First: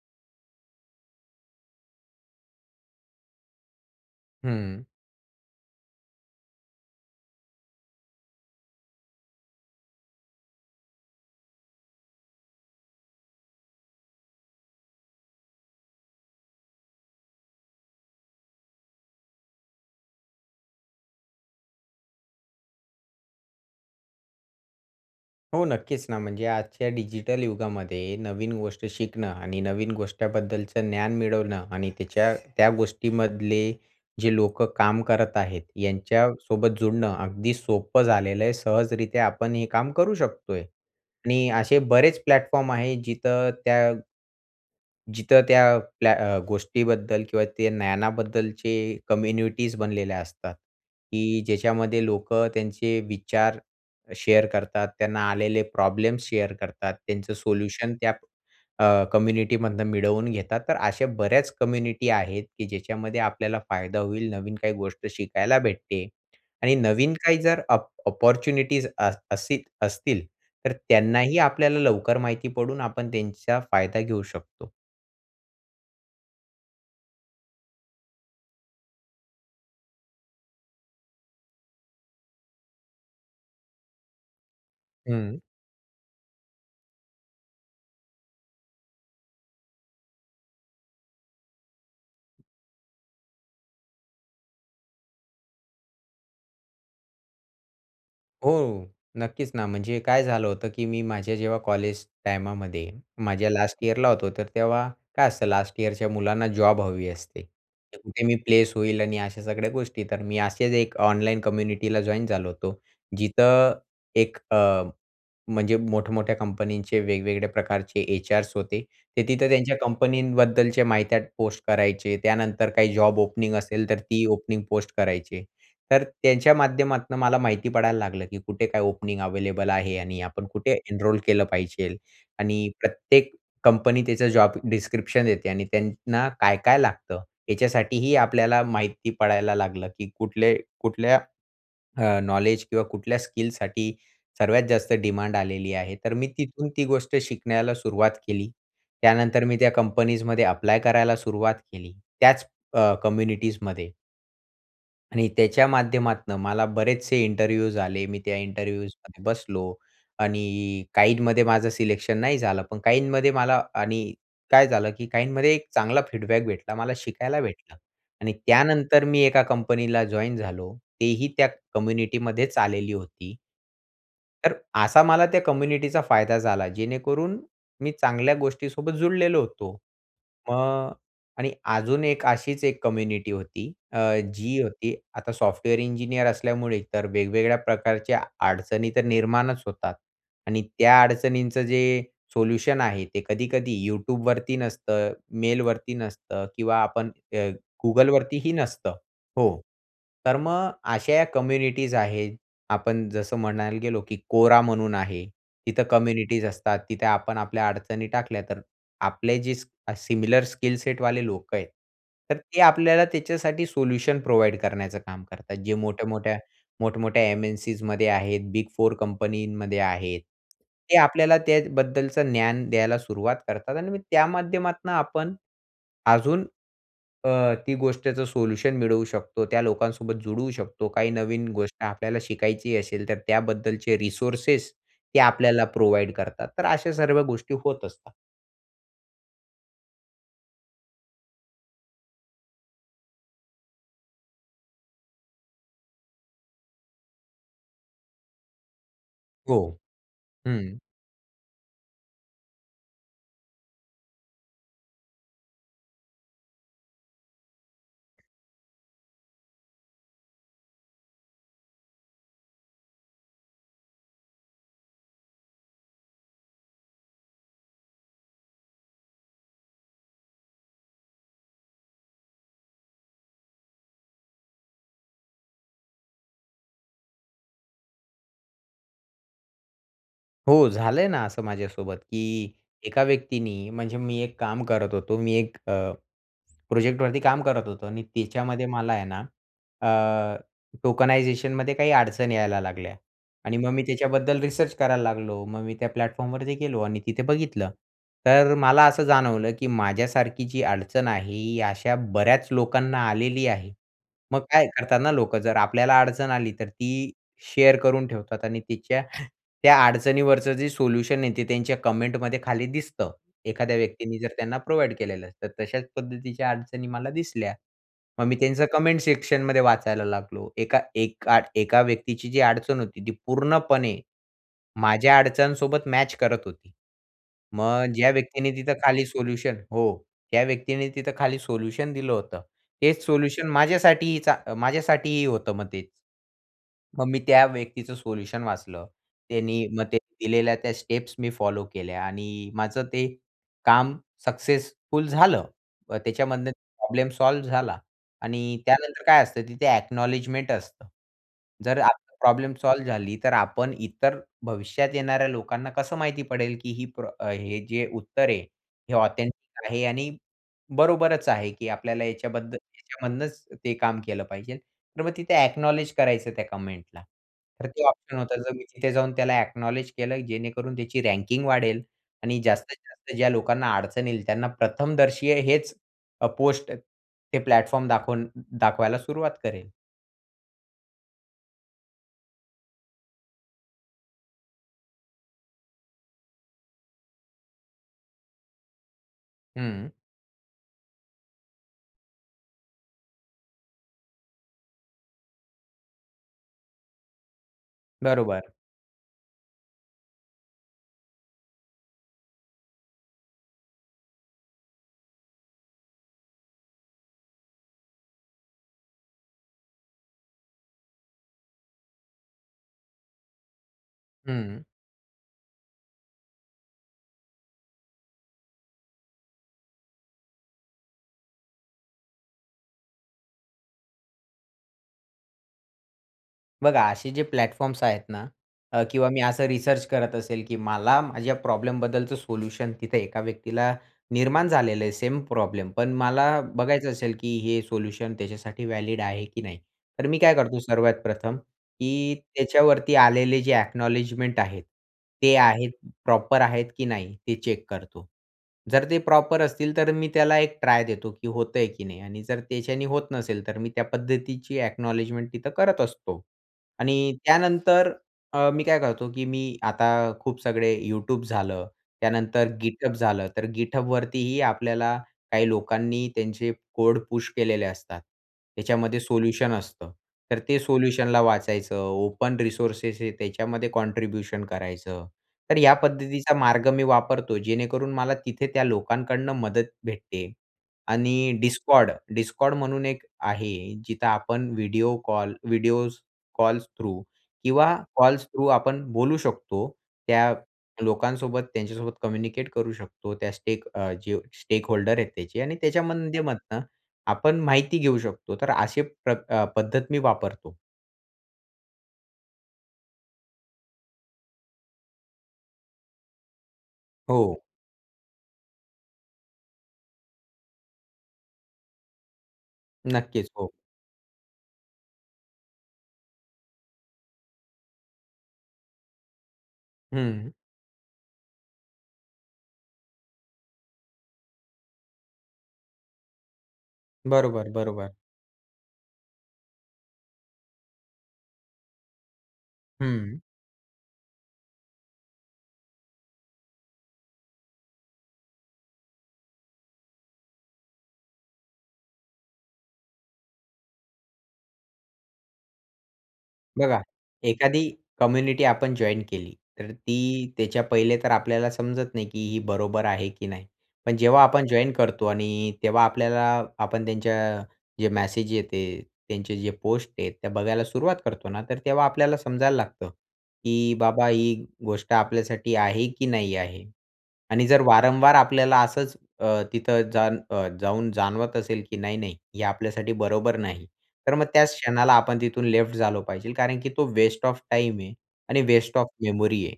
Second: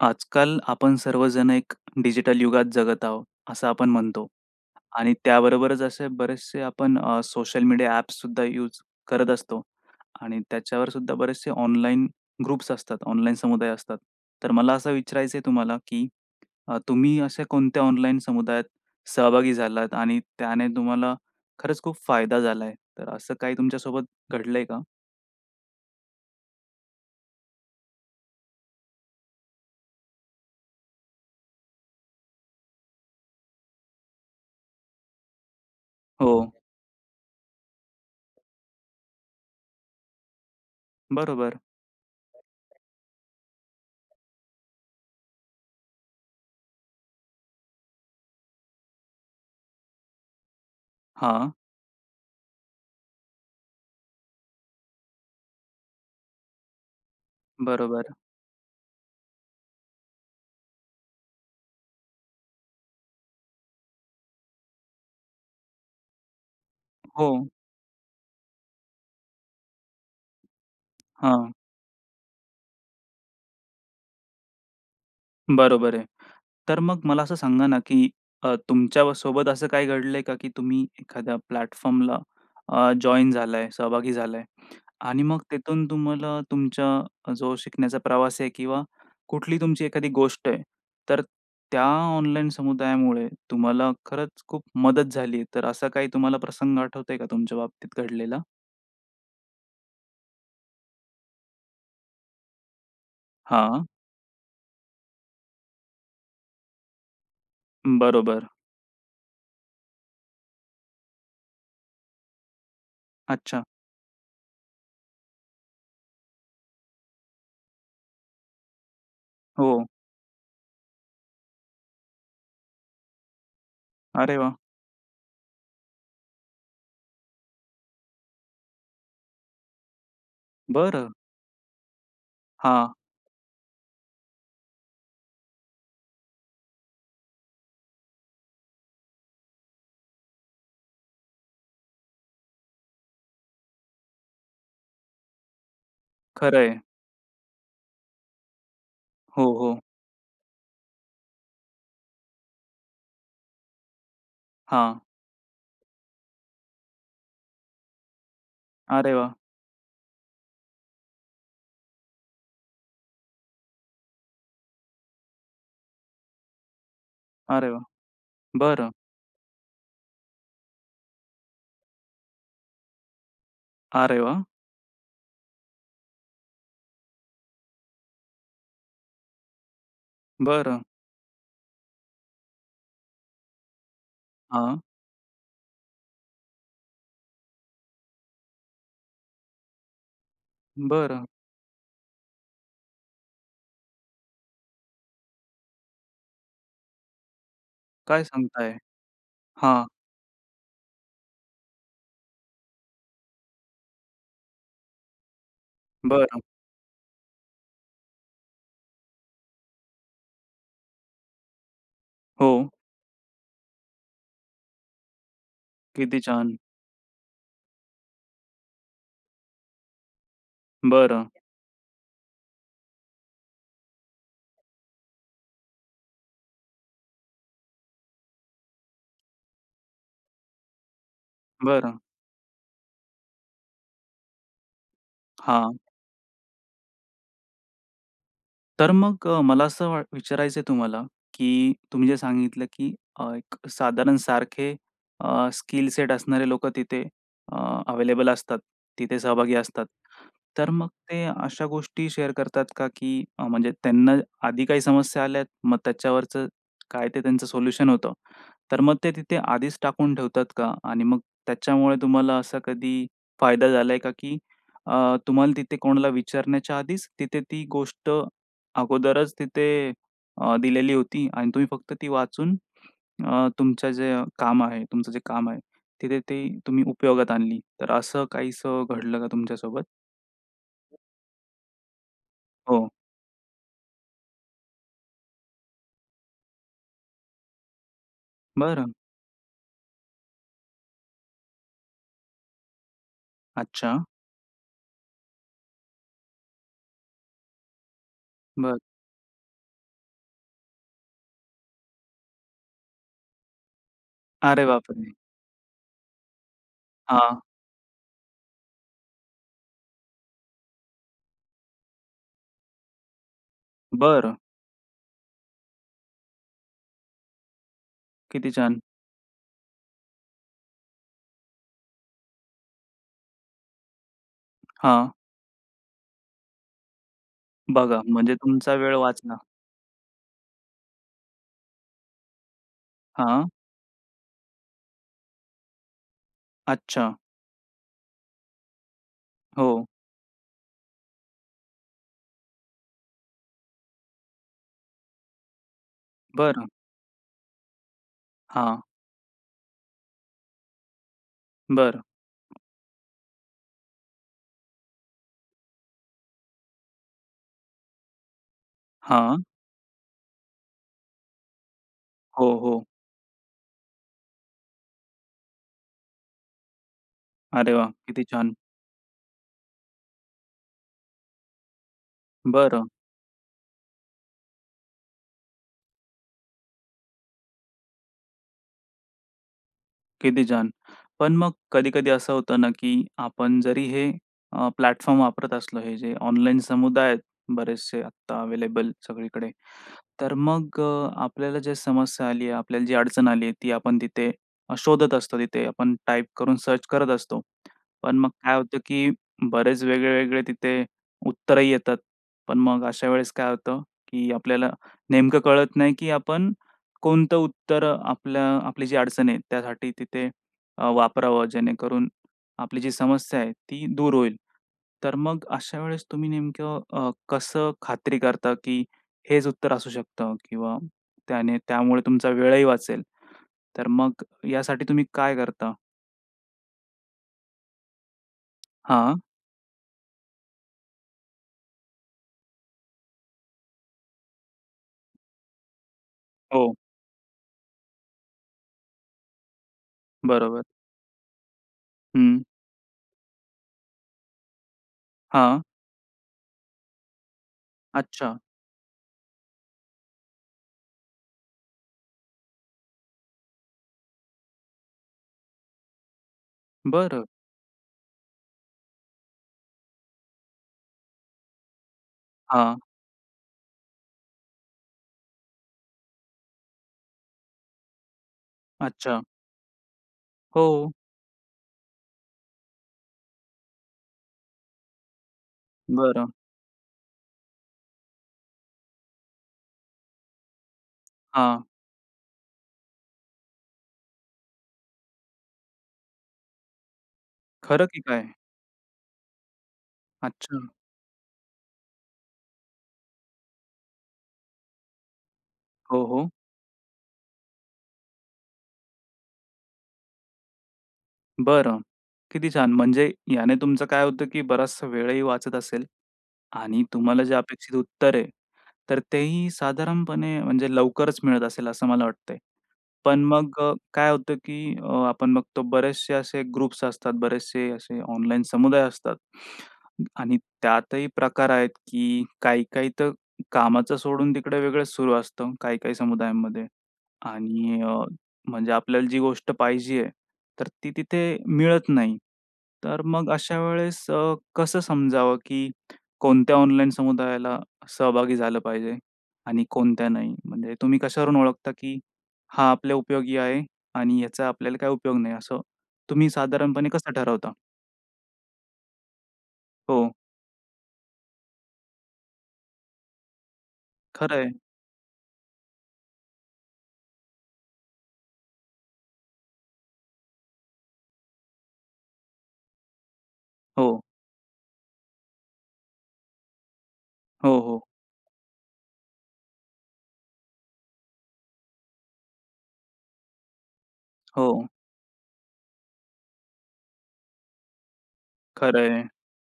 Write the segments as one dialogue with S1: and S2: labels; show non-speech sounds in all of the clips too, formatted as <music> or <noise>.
S1: आजकाल आपण सर्वजण एक डिजिटल युगात जगत आहोत, असं आपण म्हणतो.
S2: हं.
S1: आणि त्याबरोबरच असे बरेचसे आपण अ, सोशल मीडिया ॲप्ससुद्धा यूज करत असतो. आणि त्याच्यावरसुद्धा बरेचशे ऑनलाईन ग्रुप्स असतात, ऑनलाईन समुदाय असतात. तर मला असं विचारायचंय तुम्हाला की अ, तुम्ही अशा कोणत्या ऑनलाईन समुदायात सहभागी झालात आणि त्याने तुम्हाला खरंच खूप फायदा झालाय. तर असं काही तुमच्यासोबत घडलंय का?
S2: हो, नक्कीच ना. म्हणजे आजच्या डिजिटल युगामध्ये नवीन गोष्ट शिकणं आणि नवीन गोष्ट्याबद्दलचं ज्ञान मिळवणं आणि त्याच्या त्या गोष्टीमधले जे लोकं काम करत आहेत,
S1: हो.
S2: यांच्यासोबत जुडणं अगदी सोपं झालेलं आहे. सहजरित्या आपण हे काम करू शकतोय. आणि
S1: बरोबर.
S2: असे बरेच प्लॅटफॉर्म आहे जिथं त्या जिथं त्या प्ल्या अ, गोष्टीबद्दल किंवा ते ज्ञानाबद्दलचे कम्युनिटीज बनलेल्या असतात. की
S1: हां.
S2: ज्याच्यामध्ये लोकं त्यांचे विचार शेअर करतात, त्यांना आलेले प्रॉब्लेम्स शेअर करतात, त्यांचं सोल्युशन त्या
S1: बरोबर.
S2: अ, कम्युनिटीमधनं मिळवून घेतात. तर अशा बऱ्याच कम्युनिटी आहेत, की ज्याच्यामध्ये आपल्याला फायदा होईल, नवीन काही गोष्ट शिकायला भेटते. आणि नवीन
S1: हो.
S2: काही जर अप अपॉर्च्युनिटीज अस असती असतील तर त्यांनाही
S1: हां.
S2: आपल्याला लवकर माहिती पडून आपण त्यांचा फायदा घेऊ शकतो.
S1: बरोबर आहे. तर मग मला असं सांगा ना की अ, तुमच्यासोबत असं काही घडलंय का की तुम्ही एखाद्या प्लॅटफॉर्मला अ, जॉइन झालाय, सहभागी झालाय. आणि मग
S2: हं.
S1: तिथून तुम्हाला तुमच्या अ, जो शिकण्याचा प्रवास आहे किंवा कुठली तुमची एखादी गोष्ट आहे. तर त्या ऑनलाईन समुदायामुळे तुम्हाला खरंच खूप मदत झाली, तर असा काही तुम्हाला प्रसंग आठवतोय का तुमच्या बाबतीत घडलेला?
S2: हो, नक्कीच ना. म्हणजे काय झालं होतं की मी माझ्या जेव्हा कॉलेज टाइमामध्ये माझ्या लास्ट
S1: हां.
S2: इयरला होतो, तर तेव्हा काय असतं, लास्ट इयरच्या मुलांना जॉब हवी असते, कुठे मी
S1: बरोबर.
S2: प्लेस होईल आणि अशा सगळ्या गोष्टी. तर मी असेच एक ऑनलाईन कम्युनिटीला जॉइन झालो होतो, जिथे
S1: अच्छा.
S2: एक अ, म्हणजे मोठमोठ्या कंपनीचे वेगवेगळ्या प्रकारचे एचआर्स होते, ते तिथे त्यांच्या
S1: हो.
S2: कंपनींबद्दलची माहित्या पोस्ट करायचे. त्यानंतर काही जॉब ओपनिंग असेल, तर ती
S1: अरे वाह!
S2: ओपनिंग पोस्ट करायचे. तर त्यांच्या माध्यमातून मला माहिती पडायला लागलं की कुठे काय ओपनिंग अव्हेलेबल आहे आणि आपण कुठे
S1: बरं.
S2: एनरोल केलं पाहिजे. आणि
S1: हां.
S2: प्रत्येक कंपनी त्याचं जॉब डिस्क्रिप्शन देते आणि त्यांना काय-काय लागतं, याच्यासाठीही आपल्याला माहिती पडायला लागलं, की कुठले कुठल्या <swallows> अ, नॉलेज किंवा कुठल्या स्किल्ससाठी सर्वात जास्त डिमांड आलेली आहे. तर मी
S1: खरं
S2: तिथून
S1: आहे.
S2: ती गोष्ट शिकण्याला सुरुवात केली. त्यानंतर
S1: हो,
S2: मी त्या
S1: हो.
S2: कंपनीजमध्ये ॲप्लाय करायला सुरुवात केली, त्याच अ, कम्युनिटीजमध्ये.
S1: हां.
S2: आणि त्याच्या माध्यमातनं मला बरेचसे इंटरव्ह्यूज आले. मी त्या इंटरव्ह्यूज
S1: अरे
S2: मध्ये
S1: वाह!
S2: बसलो आणि काहींमध्ये माझं सिलेक्शन नाही झालं, पण काहींमध्ये मला आणि काय झालं, की काहींमध्ये एक चांगला फीडबॅक भेटला. मला शिकायला
S1: अरे
S2: भेटलं
S1: वाह!
S2: आणि
S1: बरं.
S2: त्यानंतर मी एका कंपनीला जॉइन झालो, तेही त्या कम्युनिटी मध्येच आलेली होती.
S1: अरे वाह!
S2: तर असा मला त्या कम्युनिटीचा फायदा झाला जेणेकरून मी चांगल्या गोष्टी सोबत जुळलेलो होतो.
S1: बरं.
S2: मग आणि अजून एक अशीच एक कम्युनिटी होती, अ, जी
S1: हां.
S2: होती आता सॉफ्टवेअर इंजिनिअर असल्यामुळे तर वेगवेगळ्या प्रकारच्या अडचणी तर निर्माणच होतात आणि त्या
S1: बरं.
S2: अडचणींचं जे सोल्युशन आहे, ते कधी-कधी YouTubeवरती नसतं, मेलवरती नसतं किंवा आपण अ,
S1: काय
S2: Googleवरतीही
S1: सांगताय?
S2: नसतं हो,
S1: हां.
S2: तर मग अश्या कम्युनिटीज आहेत आपण जसं म्हणायला गेलो, की Quora म्हणून आहे तिथं
S1: बरं.
S2: कम्युनिटीज असतात. तिथे आपण आपल्या अडचणी टाकल्या तर, आपले जे स सिमिलर स्किल सेट वाले लोक आहेत. तर ते
S1: हो.
S2: आपल्याला त्याच्यासाठी सोल्युशन प्रोव्हाईड करण्याचं काम करतात. जे
S1: किती
S2: मोठ्या-मोठ्या
S1: छान!
S2: मोठ-मोठ्या एम-एन-सीमध्ये आहेत, बिग फोर कंपनीमध्ये आहेत. ते
S1: बरं.
S2: आपल्याला त्याबद्दलचं ज्ञान द्यायला सुरुवात करतात आणि त्या माध्यमातनं आपण अजून, अ, ती गोष्टीचं सोल्युशन मिळवू शकतो, त्या लोकांसोबत जुडवू शकतो, काही नवीन गोष्ट
S1: बरं.
S2: आपल्याला शिकायची असेल तर त्याबद्दलचे रिसोर्सेस ते आपल्याला
S1: हां.
S2: प्रोव्हाईड करतात. तर अशा सर्व गोष्टी होत असतात.
S1: तर मग अ, मला असं वा विचारायचं आहे तुम्हाला, की तुम्ही जे सांगितलं, की अ, एक साधारण सारखे अ, स्किल सेट असणारे लोक तिथे अ, अवेलेबल असतात, तिथे सहभागी
S2: हो,
S1: असतात. तर
S2: हं.
S1: मग ते अशा गोष्टी शेअर करतात का, की म्हणजे त्यांना आधी काही समस्या आल्यात, मग त्याच्यावरचं काय ते त्यांचं सोल्युशन होतं? तर मग ते तिथे आधीच टाकून ठेवतात का? आणि मग त्याच्यामुळे तुम्हाला असा कधी फायदा झालाय का, की अ, तुम्हाला तिथे कोणाला विचारण्याच्या आधीच तिथे ती गोष्ट अगोदरच तिथे अ, दिलेली होती आणि तुम्ही फक्त ती वाचून अ, तुमचं जे काम आहे, तुमचं जे काम आहे तिथे ते तुम्ही उपयोगात आणली? तर असं काहीसं घडलं का तुमच्यासोबत?
S2: हो, झालंय ना असं माझ्यासोबत, की
S1: हो.
S2: एका व्यक्तीनी म्हणजे मी एक काम करत होतो मी एक अ, प्रोजेक्टवरती काम करत होतो आणि त्याच्यामध्ये मला
S1: बरं.
S2: आहे ना, अ, टोकनायझेशन मध्ये काही अडचणी यायला लागल्या आणि मग मी
S1: अच्छा.
S2: त्याच्याबद्दल रिसर्च करायला लागलो. मग मी त्या प्लॅटफॉर्मवरती गेलो आणि तिथे बघितलं, तर
S1: बरं.
S2: मला असं जाणवलं, की माझ्यासारखी जी अडचण आहे, ही अशा बऱ्याच लोकांना आलेली आहे. मग
S1: अरे
S2: काय करतात ना
S1: बापरे!
S2: लोक, जर आपल्याला अडचण आली तर ती
S1: हां.
S2: शेअर करून ठेवतात आणि तिच्या <breath> त्या अडचणीवरचं जे सोल्युशन आहे ते त्यांच्या कमेंटमध्ये खाली दिसतं. एखाद्या व्यक्तीने जर
S1: बरं.
S2: त्यांना प्रोव्हाईड केलेलं असतं तर तशाच पद्धतीच्या अडचणी मला दिसल्या. मग मी
S1: किती
S2: त्यांचं
S1: छान!
S2: कमेंट सेक्शन मध्ये वाचायला लागलो. एका एका एका व्यक्तीची जी अडचण होती ती पूर्णपणे
S1: हां.
S2: माझ्या अडचणीसोबत मॅच करत होती. मग
S1: बघा
S2: ज्या
S1: म्हणजे
S2: व्यक्तीने तिथं
S1: तुमचा वेळ
S2: खाली
S1: वाचला.
S2: सोल्युशन हो, त्या व्यक्तीने तिथं खाली सोल्युशन दिलं होतं. हेच सोल्युशन
S1: हां.
S2: माझ्यासाठीही चा माझ्यासाठीही होतं, मग तेच. मग
S1: अच्छा.
S2: मी त्या व्यक्तीचं सोल्युशन वाचलं. त्यांनी मग
S1: हो.
S2: त्यांनी दिलेल्या त्या स्टेप्स मी फॉलो केल्या आणि माझं ते काम सक्सेसफुल झालं. अ, त्याच्यामधनं
S1: बरं.
S2: प्रॉब्लेम सॉल्व्ह झाला आणि
S1: हां.
S2: त्यानंतर काय असतं तिथे अ‍ॅक्नॉलेजमेंट असतं. जर
S1: बरं.
S2: आपली प्रॉब्लेम सॉल्व्ह झाली तर आपण इतर भविष्यात येणाऱ्या लोकांना कसं माहिती पडेल? की ही प्रॉ हे जे उत्तर आहे, हे
S1: हां.
S2: ऑथेंटिक आहे आणि बरोबरच आहे, की आपल्याला याच्याबद्दल
S1: हो, हो.
S2: याच्यामधनंच ते काम केलं पाहिजे. तर मग तिथे अ‍ॅक्नॉलेज करायचं त्या कमेंट ला. तर
S1: अरे
S2: ते
S1: वाह!
S2: ऑप्शन
S1: किती
S2: होतं. जर
S1: छान!
S2: मी तिथे जाऊन त्याला अ‍ॅक्नॉलेज केलं, जेणेकरून त्याची रँकिंग वाढेल आणि
S1: बरं.
S2: जास्तीत-जास्त ज्या लोकांना अडचण येईल त्यांना प्रथमदर्शी हेच अ, पोस्ट ते प्लॅटफॉर्म दाखवून द दाखवायला सुरुवात करेल.
S1: किती छान! पण मग कधी-कधी असं होतं ना की आपण जरी हे अ, प्लॅटफॉर्म वापरत असलो हे जे ऑनलाईन समुदाय आहेत बरेचसे आत्ता अवेलेबल सगळीकडे.
S2: हं.
S1: तर मग आपल्याला जे समस्या आली आहे, आपल्याला जी अडचण आली आहे, ती आपण तिथे शोधत असतो तिथे आपण टाइप करून सर्च करत असतो. पण मग
S2: बरोबर.
S1: काय होतं, की बरेच वेगळे वेगळे तिथे उत्तरही येतात. पण मग अशा वेळेस काय होतं, की आपल्याला नेमकं कळत नाही, की आपण कोणतं उत्तर आपलं आपली जी अडचण आहे त्यासाठी तिथे अ, वापरावं जेणेकरून आपली जी समस्या आहे ती दूर होईल.
S2: हं.
S1: तर मग अशा वेळेस तुम्ही नेमकं अ, कसं खात्री करता, की हेच उत्तर असू शकतं किंवा त्याने त्यामुळे तुमचा वेळही वाचेल. तर मग ह्यासाठी तुम्ही काय करता?
S2: बघा असे जे प्लॅटफॉर्म्स आहेत ना अ, किंवा मी
S1: हां.
S2: असं रिसर्च करत असेल, की मला माझ्या प्रॉब्लेमबद्दलचं सोल्युशन, तिथं एका व्यक्तीला निर्माण झालेलं आहे सेम प्रॉब्लेम, पण मला
S1: हो.
S2: बघायचं असेल, की हे सोल्युशन त्याच्यासाठी व्हॅलिड आहे की नाही. तर मी काय करतो
S1: बरोबर.
S2: सर्वात प्रथम की
S1: हं.
S2: त्याच्यावरती आलेले जे अ‍ॅक्नॉलेजमेंट आहेत ते
S1: हां.
S2: आहेत प्रॉपर आहेत की नाही ते चेक करतो.
S1: अच्छा.
S2: जर ते प्रॉपर असतील तर मी त्याला एक ट्राय देतो, की होतंय की नाही आणि जर त्याच्याने होत नसेल तर मी त्या पद्धतीची अ‍ॅक्नॉलेजमेंट तिथं करत असतो. आणि
S1: बरं.
S2: त्यानंतर अ, मी काय करतो, की मी आता खूप सगळे Youtube झालं. त्यानंतर
S1: हां.
S2: GitHub झालं तर GitHubवरतीही आपल्याला काही लोकांनी त्यांचे कोड पुश केलेले असतात, त्याच्यामध्ये
S1: अच्छा.
S2: सोल्युशन असतं. तर ते
S1: हो.
S2: सोल्युशनला वाचायचं. ओपन रिसोर्सेस आहे त्याच्यामध्ये कॉन्ट्रिब्युशन करायचं. तर या
S1: बरं.
S2: पद्धतीचा मार्ग मी वापरतो, जेणेकरून मला तिथे त्या लोकांकडून मदत भेटते आणि
S1: हां.
S2: Discord, Discord म्हणून एक आहे जिथे आपण video call, video calls through किंवा
S1: खरं की
S2: कॉल्स
S1: काय?
S2: थ्रू आपण बोलू शकतो. त्या
S1: अच्छा.
S2: लोकांसोबत त्यांच्यासोबत कम्युनिकेट करू शकतो, त्या स्टेक अ, जो स्टेकहोल्डर आहेत त्याचे आणि त्याच्या
S1: हो, हो.
S2: माध्यमातनं आपण माहिती घेऊ शकतो तर अशी प्रकार पद्धत मी वापरतो.
S1: बरं. किती छान! म्हणजे याने तुमचं काय होतं, की बराचसा वेळही वाचत असेल आणि तुम्हाला जे
S2: हो.
S1: अपेक्षित उत्तर आहे, तर तेही साधारणपणे म्हणजे लवकरच मिळत असेल, असं मला वाटतंय. पण
S2: नक्कीच, हो.
S1: मग अ, काय होतं, की अ, आपण बघतो बरेचसे असे ग्रुप्स असतात, बरेचसे असे ऑनलाईन समुदाय असतात.
S2: हं.
S1: आणि त्यातही प्रकार आहेत, की काही-काही तर कामाचं सोडून तिकडे वेगळंच सुरू असतं काही-काही समुदायांमध्ये
S2: बरोबर,
S1: आणि
S2: बरोबर.
S1: अ, म्हणजे आपल्याला जी गोष्ट पाहिजे आहे, तर ती तिथे मिळत नाही. तर
S2: हं.
S1: मग अशा वेळेस अ, कसं समजावं, की कोणत्या ऑनलाईन समुदायाला सहभागी झालं पाहिजे आणि कोणत्या नाही? म्हणजे तुम्ही कशावरून ओळखता की "हा आपल्या उपयोगी आहे आणि याचा आपल्याला काही उपयोग नाही," असं तुम्ही
S2: बघा,
S1: साधारणपणे कसं ठरवता?
S2: एखादी कम्युनिटी आपण जॉइन्ड केली, तर
S1: हो.
S2: ती त्याच्या पहिले तर आपल्याला समजत नाही, की ही बरोबर आहे की नाही. पण जेव्हा
S1: खरं
S2: आपण
S1: आहे.
S2: जॉइन्ड करतो आणि तेव्हा आपल्याला आपण त्यांच्या जे मेसेज येत आहे, त्यांचे जे पोस्ट आहेत त्या बघायला सुरुवात करतो ना, तर तेव्हा आपल्याला समजायला लागतं, की
S1: हो.
S2: बाबा, ही गोष्ट आपल्यासाठी आहे की नाही आहे आणि
S1: हो,
S2: जर
S1: हो.
S2: वारंवार आपल्याला असंच अ, तिथं जाण अ, जाऊन जाणवत असेल की नाही-नाही, हे आपल्यासाठी बरोबर नाही. तर मग त्याच
S1: हो.
S2: क्षणाला आपण तिथून लेफ्ट झालो पाहिजे, कारण की तो वेस्ट ऑफ टाइम आहे आणि वेस्ट ऑफ
S1: खरं आहे.
S2: मेमरी आहे.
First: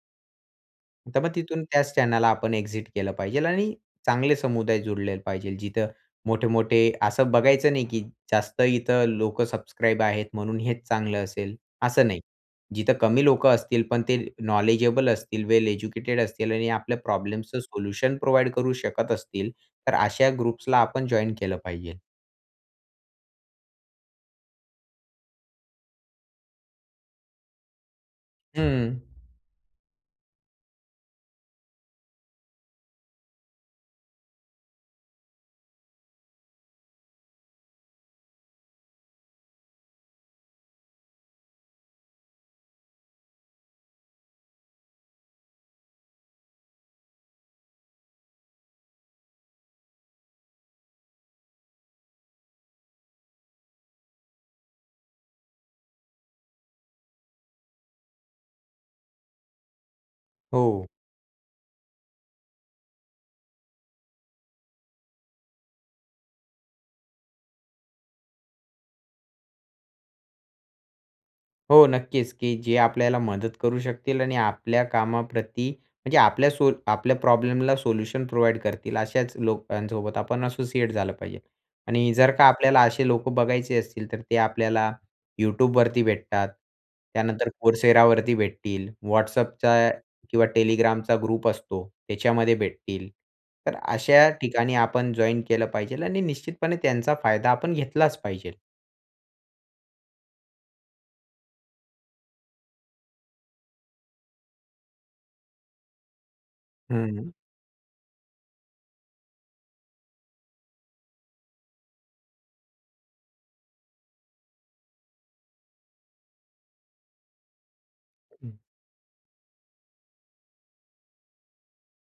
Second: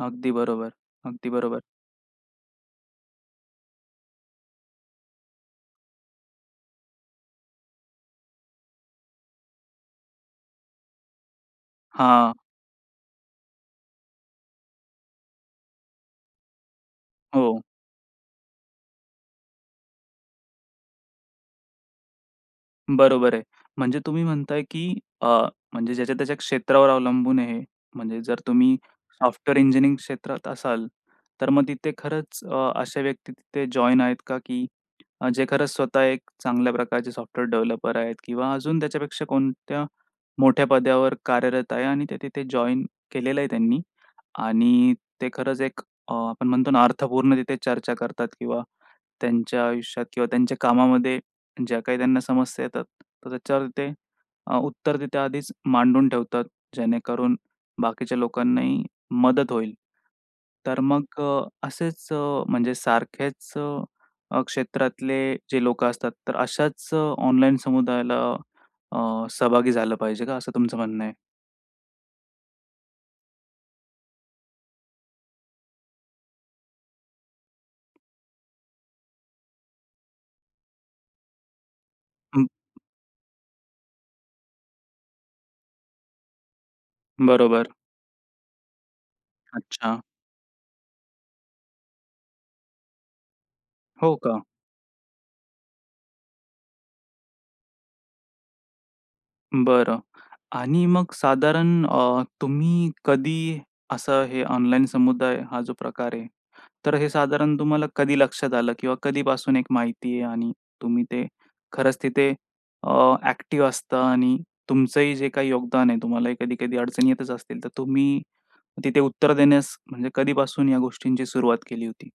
S1: अगदी बरोबर,
S2: तर मग
S1: अगदी
S2: तिथून
S1: बरोबर.
S2: त्याच क्षणाला आपण एक्झिट केलं पाहिजेल आणि चांगले समुदाय जोडलेले पाहिजे. जिथे मोठे-मोठे असं बघायचं नाही, की जास्त इथे लोक सबस्क्राईब आहेत म्हणून हेच चांगलं असेल, असं नाही.
S1: हां.
S2: जिथे कमी लोक असतील पण ते नॉलेजेबल असतील, वेल एज्युकेटेड असतील आणि आपल्या प्रॉब्लेम्सचं
S1: हो.
S2: सोल्युशन प्रोव्हाइड करू शकत असतील, तर अशा ग्रुप्सला आपण जॉइन केलं पाहिजे.
S1: बरोबर आहे. म्हणजे तुम्ही म्हणताय, की अ, म्हणजे ज्याच्या त्याच्या क्षेत्रावर अवलंबून आहे, म्हणजे जर तुम्ही
S2: हं.
S1: सॉफ्टवेअर इंजिनिअरिंग क्षेत्रात असाल, तर मग तिथे खरंच अ, अशा व्यक्ती तिथे जॉइन आहेत का, की जे खरंच स्वतः एक चांगल्या प्रकारचे सॉफ्टवेअर डेव्हलपर आहेत किंवा अजून त्याच्यापेक्षा कोणत्या मोठ्या पदावर कार्यरत आहे आणि ते तिथे जॉइन केलेलं आहे त्यांनी आणि ते खरंच एक अ, आपण म्हणतो ना, अर्थपूर्ण तिथे चर्चा करतात किंवा त्यांच्या आयुष्यात किंवा त्यांच्या कामामध्ये ज्या काही त्यांना समस्या येतात, तर त्याच्यावर ते अ, उत्तर तिथे आधीच मांडून ठेवतात, जेणेकरून बाकीच्या लोकांनाही मदत होईल. तर
S2: हो.
S1: मग अ, असेच अ, म्हणजे सारखेच अ, क्षेत्रातले जे लोकं असतात, तर अशाच अ, ऑनलाईन समुदायाला अ, सहभागी झालं पाहिजे का? असं तुमचं म्हणणं आहे?
S2: हो. नक्कीच की जे आपल्याला मदत करू शकतील आणि आपल्या कामाप्रती म्हणजे आपल्या सो आपल्या प्रॉब्लेमला सोल्युशन प्रोव्हाईड करतील अशाच लोकांसोबत आपण असोसिएट झालं पाहिजे. आणि जर का
S1: हं.
S2: आपल्याला असे लोकं बघायचे असतील तर ते आपल्याला YouTube वरती भेटतात, त्यानंतर
S1: बरोबर.
S2: Coursera वरती भेटतील, WhatAppचा
S1: अच्छा.
S2: किंवा Telegramचा ग्रुप असतो त्याच्यामध्ये भेटतील. तर
S1: हो.
S2: अशा
S1: का?
S2: ठिकाणी आपण जॉइन केलं पाहिजे आणि निश्चितपणे त्यांचा फायदा आपण घेतलाच पाहिजे.
S1: बरं. आणि मग साधारण अ, तुम्ही कधी असं हे ऑनलाईन समुदाय हा जो प्रकार आहे. तर
S2: हं.
S1: हे
S2: हं.
S1: साधारण तुम्हाला कधी लक्षात आलं किंवा कधीपासून एक माहिती आहे आणि तुम्ही ते खरंच तिथे अ, एक्टिव्ह असतं आणि तुमचंही जे काही योगदान आहे तुम्हाला कधी-कधी अडचणी येतच असतील. तर तुम्ही तिथे उत्तर देण्यास म्हणजे कधीपासून या गोष्टींची सुरुवात केली होती?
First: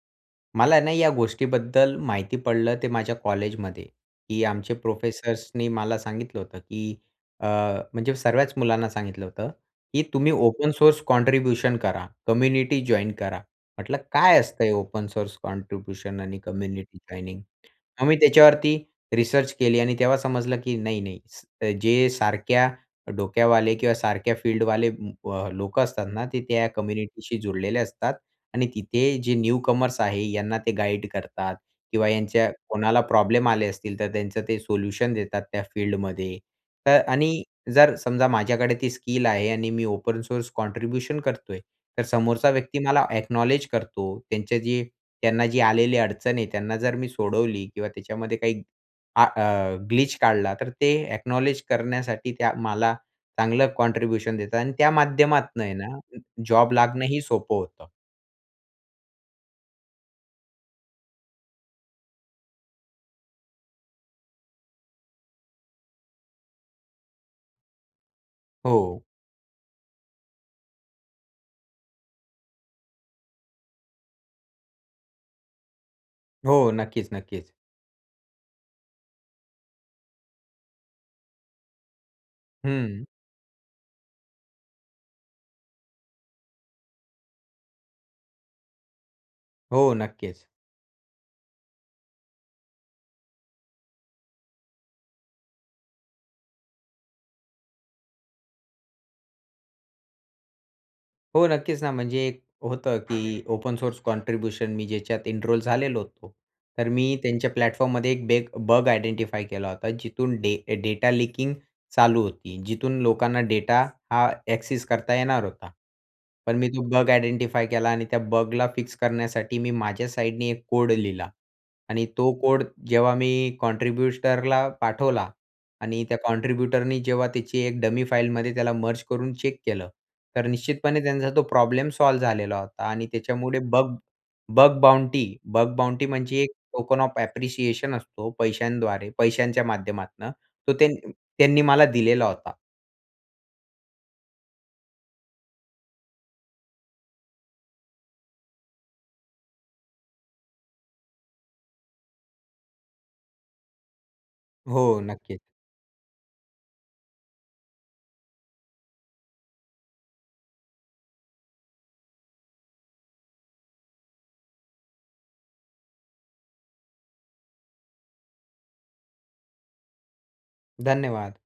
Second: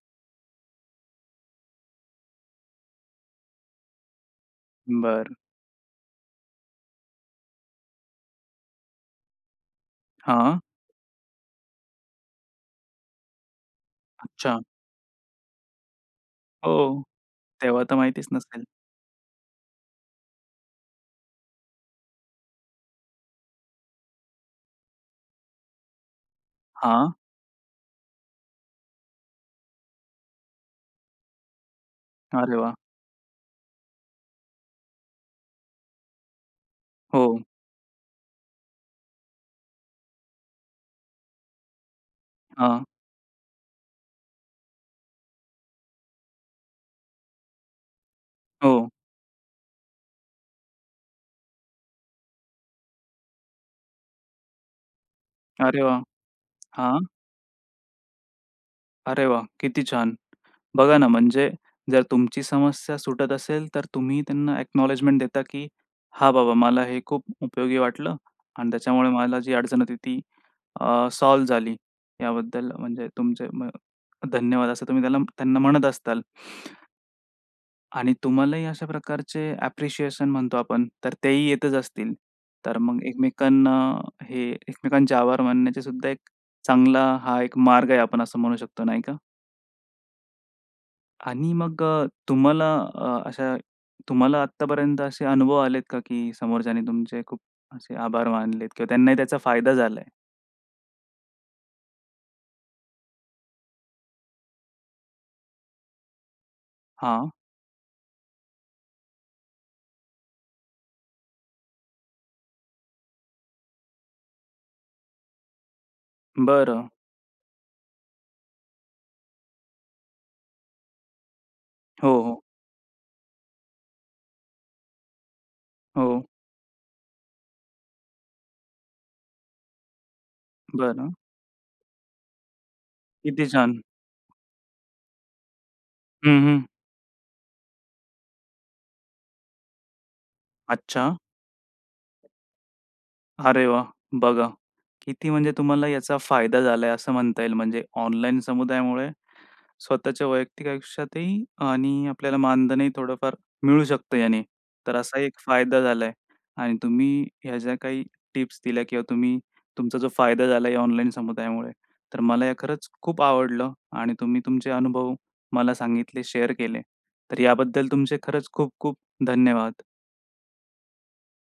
S2: मला ना या गोष्टीबद्दल माहिती पडलं ते माझ्या कॉलेजमध्ये की आमचे
S1: बरं.
S2: प्रोफेसर्सनी मला सांगितलं होतं की अ, म्हणजे सर्वच मुलांना सांगितलं होतं की तुम्ही
S1: हां.
S2: ओपन सोर्स कॉन्ट्रिब्युशन करा. कम्युनिटी जॉइन करा. म्हंटलं "काय
S1: अच्छा.
S2: असतं हे ओपन सोर्स कॉन्ट्रिब्युशन आणि कम्युनिटी
S1: हो.
S2: जॉइनिंग?"
S1: तेव्हा तर
S2: आम्ही
S1: माहितीच नसेल?
S2: त्याच्यावरती रिसर्च केली आणि तेव्हा समजलं की नाही, नाही जे सारख्या डोक्यावाले किंवा सारख्या फील्डवाले अ, लोक असतात ना, ते त्या
S1: हां.
S2: कम्युनिटीशी जोडलेले असतात. आणि तिथे जे न्यूकमर्स आहे यांना ते गाईड करतात किंवा ह्यांच्या
S1: अरे वाह!
S2: कोणाला प्रॉब्लेम आले असतील तर त्यांचं ते सोल्युशन देतात त्या फील्डमध्ये. तर
S1: हो.
S2: आणि जर समजा माझ्याकडे ती स्किल आहे आणि मी ओपन सोर्स कॉन्ट्रिब्युशन करतोय तर समोरचा व्यक्ती
S1: हां.
S2: मला अ‍ॅक्नॉलेज करतो, त्यांचे जे त्यांना जी आलेली अडचण आहे त्यांना जर मी सोडवली किंवा त्याच्यामध्ये काही
S1: हो.
S2: आ अ ग्लिच काढला तर ते अ‍ॅक्नॉलेज करण्यासाठी त्या मला चांगलं कॉन्ट्रिब्युशन देतात आणि त्या माध्यमातनं आहे
S1: अरे
S2: ना
S1: वाह!
S2: जॉब
S1: हां.
S2: लागणंही सोपं होतं.
S1: अरे, वाह! किती छान! बघा ना, म्हणजे जर तुमची समस्या सुटत असेल, तर तुम्ही त्यांना अ‍ॅक्नॉलेजमेंट देता, की "हा बाबा, मला हे खूप उपयोगी वाटलं आणि
S2: हो.
S1: त्याच्यामुळे मला जी अडचण होती ती अ, सॉल्व्ह झाली." याबद्दल म्हणजे तुमचे म धन्यवाद, असं तुम्ही त्याला त्यांना म्हणत असाल.
S2: हो, नक्कीच, नक्कीच.
S1: आणि तुम्हालाही अशा प्रकारचे अ‍ॅप्रिशिएशन म्हणतो आपण, तर तेही येतच असतील. तर मग
S2: हं.
S1: एकमेकांना हे एकमेकांचे आभार मानायचे, सुद्धा एक चांगला हा एक मार्ग आहे, आपण असं म्हणू शकतो नाही का?
S2: हो, नक्कीच.
S1: आणि मग अ, तुम्हाला अ, अशा तुम्हाला आत्तापर्यंत असे अनुभव आलेत का, की समोरच्याने तुमचे खूप असे आभार मानलेत किंवा त्यांनाही त्याचा फायदा झाला आहे?
S2: हो, नक्कीच ना. म्हणजे, एक होतं की ओपन सोर्स कॉन्ट्रिब्युशन मी ज्याच्यात एनरोल झालेलो होतो. तर मी
S1: हां.
S2: त्यांच्या प्लॅटफॉर्ममध्ये एक बेग बग आइडेंटिफाई केला होता, जिथून डे डेटा लीकिंग चालू होती. जिथून लोकांना डेटा हा अ‍ॅक्सेस करता येणार होता, पण मी तो
S1: बरं.
S2: बग आइडेंटिफाई केला आणि त्या बगला फिक्स करण्यासाठी मी माझ्या साईडने एक कोड लिहिला आणि
S1: हो,
S2: तो
S1: हो.
S2: कोड जेव्हा मी कॉन्ट्रिब्युटरला पाठवला आणि त्या
S1: हो.
S2: कॉन्ट्रिब्युटरनी जेव्हा त्याची एक डमी फाईलमध्ये त्याला मर्ज करून चेक केलं, तर निश्चितपणे
S1: बरं.
S2: त्यांचा तो प्रॉब्लेम सॉल्व्ह झालेला होता. आणि
S1: किती
S2: त्याच्यामुळे
S1: छान!
S2: बग बग बाउंटी बग बाउंटी म्हणजे
S1: हं,
S2: एक
S1: हं.
S2: टोकन ऑफ अ‍ॅप्रेसिएशन असतो पैशांद्वारे, पैशांच्या माध्यमातनं तो त्यान
S1: अच्छा.
S2: त्यांनी मला दिलेला होता.
S1: अरे, वाह! बघा, किती म्हणजे तुम्हाला याचा फायदा झाला आहे, असं म्हणता येईल. म्हणजे ऑनलाईन समुदायामुळे स्वतःच्या वैयक्तिक आयुष्यातही आणि आपल्याला मानधनही थोडंफार मिळू शकतं याने. तर
S2: हो,
S1: असा एक
S2: नक्कीच.
S1: फायदा झाला आहे आणि तुम्ही ह्या ज्या काही टिप्स दिल्या किंवा तुम्ही तुमचा जो फायदा झालाय या ऑनलाईन समुदायामुळे, तर मला हे खरंच खूप आवडलं आणि तुम्ही तुमचे अनुभव मला सांगितले. शेअर केले. तर याबद्दल तुमचे खरंच खूप खूप धन्यवाद!
S2: धन्यवाद!